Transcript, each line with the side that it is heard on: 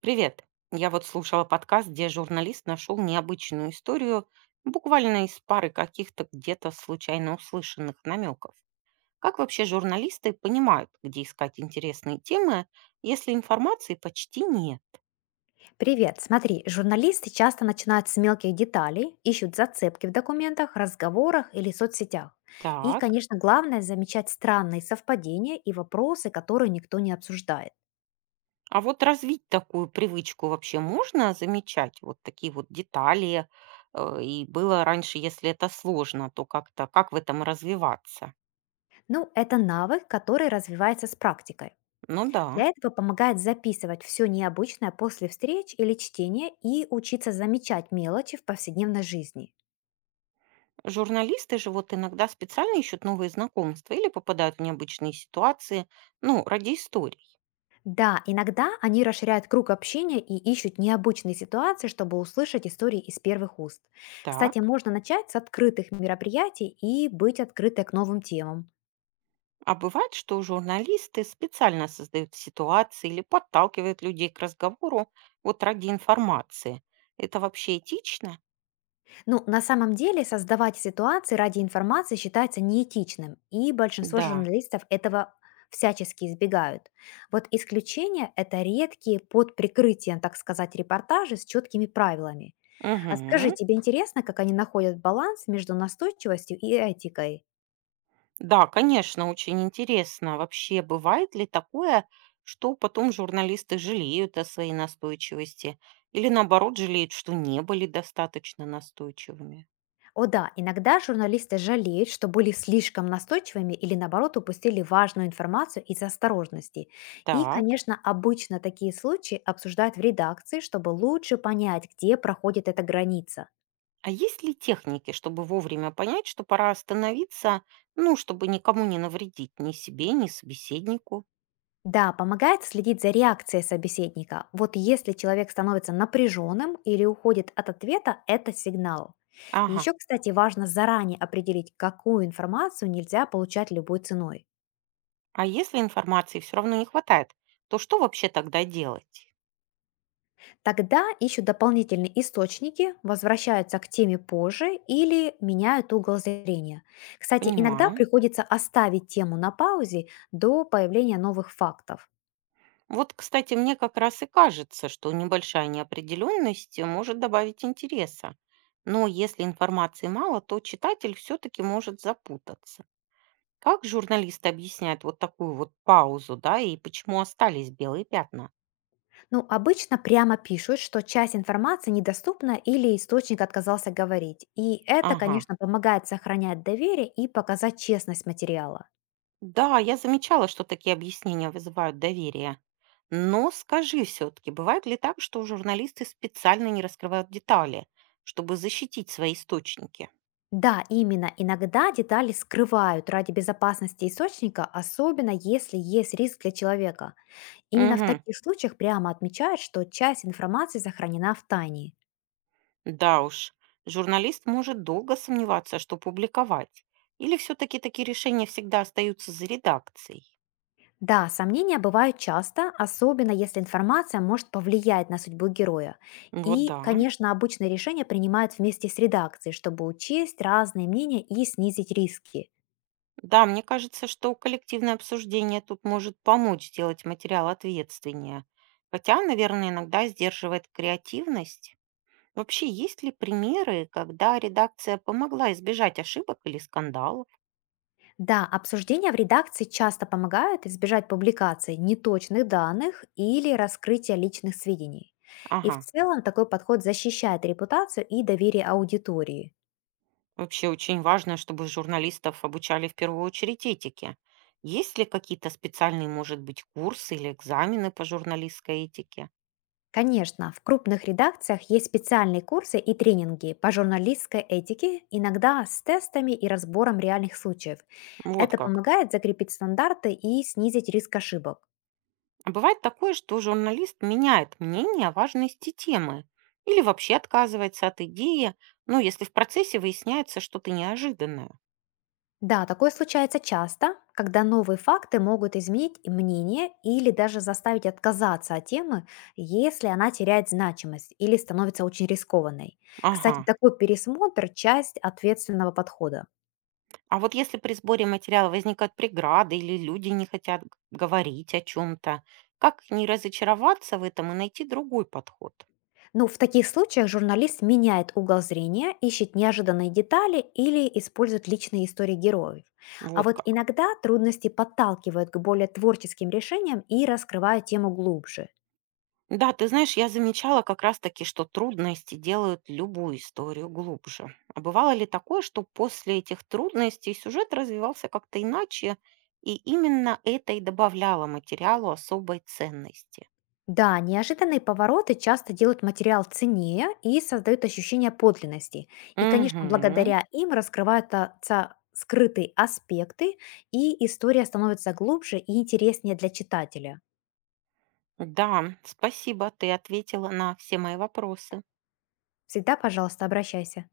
right: Привет. Я вот слушала подкаст, где журналист нашел необычную историю буквально из пары каких-то где-то случайно услышанных намеков. Как вообще журналисты понимают, где искать интересные темы, если информации почти нет?
left: Привет, смотри, журналисты часто начинают с мелких деталей, ищут зацепки в документах, разговорах или соцсетях. И,
right: Так.
left: конечно, главное замечать странные совпадения и вопросы, которые никто не обсуждает.
right: А вот развить такую привычку вообще можно замечать? Вот такие вот детали. И было раньше, если это сложно, то как-то как в этом развиваться?
left: Ну, это навык, который развивается с практикой.
right: Ну да.
left: Для этого помогает записывать все необычное после встреч или чтения и учиться замечать мелочи в повседневной жизни.
right: Журналисты же вот иногда специально ищут новые знакомства или попадают в необычные ситуации, ну, ради историй.
left: Да, иногда они расширяют круг общения и ищут необычные ситуации, чтобы услышать истории из первых уст. Кстати,
right: Так.
left: можно начать с открытых мероприятий и быть открытой к новым темам.
right: А бывает, что журналисты специально создают ситуации или подталкивают людей к разговору вот ради информации. Это вообще этично?
left: Ну, на самом деле, создавать ситуации ради информации считается неэтичным, и большинство
right: Да.
left: журналистов этого всячески избегают. Вот исключения– это редкие под прикрытием, так сказать, репортажи с четкими правилами. А скажи,
right: Мгм.
left: тебе интересно, как они находят баланс между настойчивостью и этикой?
right: Да, конечно, очень интересно. Вообще, бывает ли такое, что потом журналисты жалеют о своей настойчивости или наоборот жалеют, что не были достаточно настойчивыми?
left: О да, иногда журналисты жалеют, что были слишком настойчивыми или наоборот упустили важную информацию из осторожности. И,
right: Так.
left: конечно, обычно такие случаи обсуждают в редакции, чтобы лучше понять, где проходит эта граница.
right: А есть ли техники, чтобы вовремя понять, что пора остановиться, ну, чтобы никому не навредить, ни себе, ни собеседнику?
left: Да, помогает следить за реакцией собеседника. Вот если человек становится напряженным или уходит от ответа, это сигнал. И
right: Ага.
left: еще, кстати, важно заранее определить, какую информацию нельзя получать любой ценой.
right: А если информации все равно не хватает, то что вообще тогда делать?
left: Тогда ищут дополнительные источники, возвращаются к теме позже или меняют угол зрения. Кстати, иногда
right: Понимаю.
left: приходится оставить тему на паузе до появления новых фактов.
right: Вот, кстати, мне как раз и кажется, что небольшая неопределенность может добавить интереса. Но если информации мало, то читатель все-таки может запутаться. Как журналисты объясняют вот такую вот паузу, да, и почему остались белые пятна?
left: Ну, обычно прямо пишут, что часть информации недоступна или источник отказался говорить. И это,
right: Ага.
left: конечно, помогает сохранять доверие и показать честность материала.
right: Да, я замечала, что такие объяснения вызывают доверие. Но скажи все-таки, бывает ли так, что журналисты специально не раскрывают детали, чтобы защитить свои источники?
left: Да, именно. Иногда детали скрывают ради безопасности источника, особенно если есть риск для человека. Именно в
right: Угу,
left: таких случаях прямо отмечают, что часть информации сохранена в тайне.
right: да уж. Журналист может долго сомневаться, что публиковать. Или все-таки такие решения всегда остаются за редакцией?
left: Да, сомнения бывают часто, особенно если информация может повлиять на судьбу героя.
right: Вот
left: И,
right: да.
left: конечно, обычное решение принимают вместе с редакцией, чтобы учесть разные мнения и снизить риски.
right: Да, мне кажется, что коллективное обсуждение тут может помочь сделать материал ответственнее. Хотя, наверное, иногда сдерживает креативность. Вообще, есть ли примеры, когда редакция помогла избежать ошибок или скандалов?
left: Да, обсуждения в редакции часто помогают избежать публикации неточных данных или раскрытия личных сведений. И в
right: Ага.
left: целом такой подход защищает репутацию и доверие аудитории.
right: Вообще очень важно, чтобы журналистов обучали в первую очередь этике. Есть ли какие-то специальные, может быть, курсы или экзамены по журналистской этике?
left: Конечно, в крупных редакциях есть специальные курсы и тренинги по журналистской этике, иногда с тестами и разбором реальных случаев.
right: Вот
left: Это
right: как.
left: помогает закрепить стандарты и снизить риск ошибок.
right: А бывает такое, что журналист меняет мнение о важности темы или вообще отказывается от идеи, ну, если в процессе выясняется что-то неожиданное.
left: Да, такое случается часто, когда новые факты могут изменить и мнение или даже заставить отказаться от темы, если она теряет значимость или становится очень рискованной.
right: Ага.
left: Кстати, такой пересмотр– часть ответственного подхода.
right: А вот если при сборе материала возникают преграды или люди не хотят говорить о чем-то, как не разочароваться в этом и найти другой подход?
left: Ну, в таких случаях журналист меняет угол зрения, ищет неожиданные детали или использует личные истории героев. А
right: Вот
left: вот
right: как.
left: иногда трудности подталкивают к более творческим решениям и раскрывают тему глубже.
right: Да, ты знаешь, я замечала как раз-таки, что трудности делают любую историю глубже. А бывало ли такое, что после этих трудностей сюжет развивался как-то иначе, и именно это и добавляло материалу особой ценности?
left: Да, неожиданные повороты часто делают материал ценнее и создают ощущение подлинности. И, конечно,
right: Угу.
left: благодаря им раскрываются скрытые аспекты, и история становится глубже и интереснее для читателя.
right: Да, спасибо, ты ответила на все мои вопросы.
left: Всегда, пожалуйста, обращайся.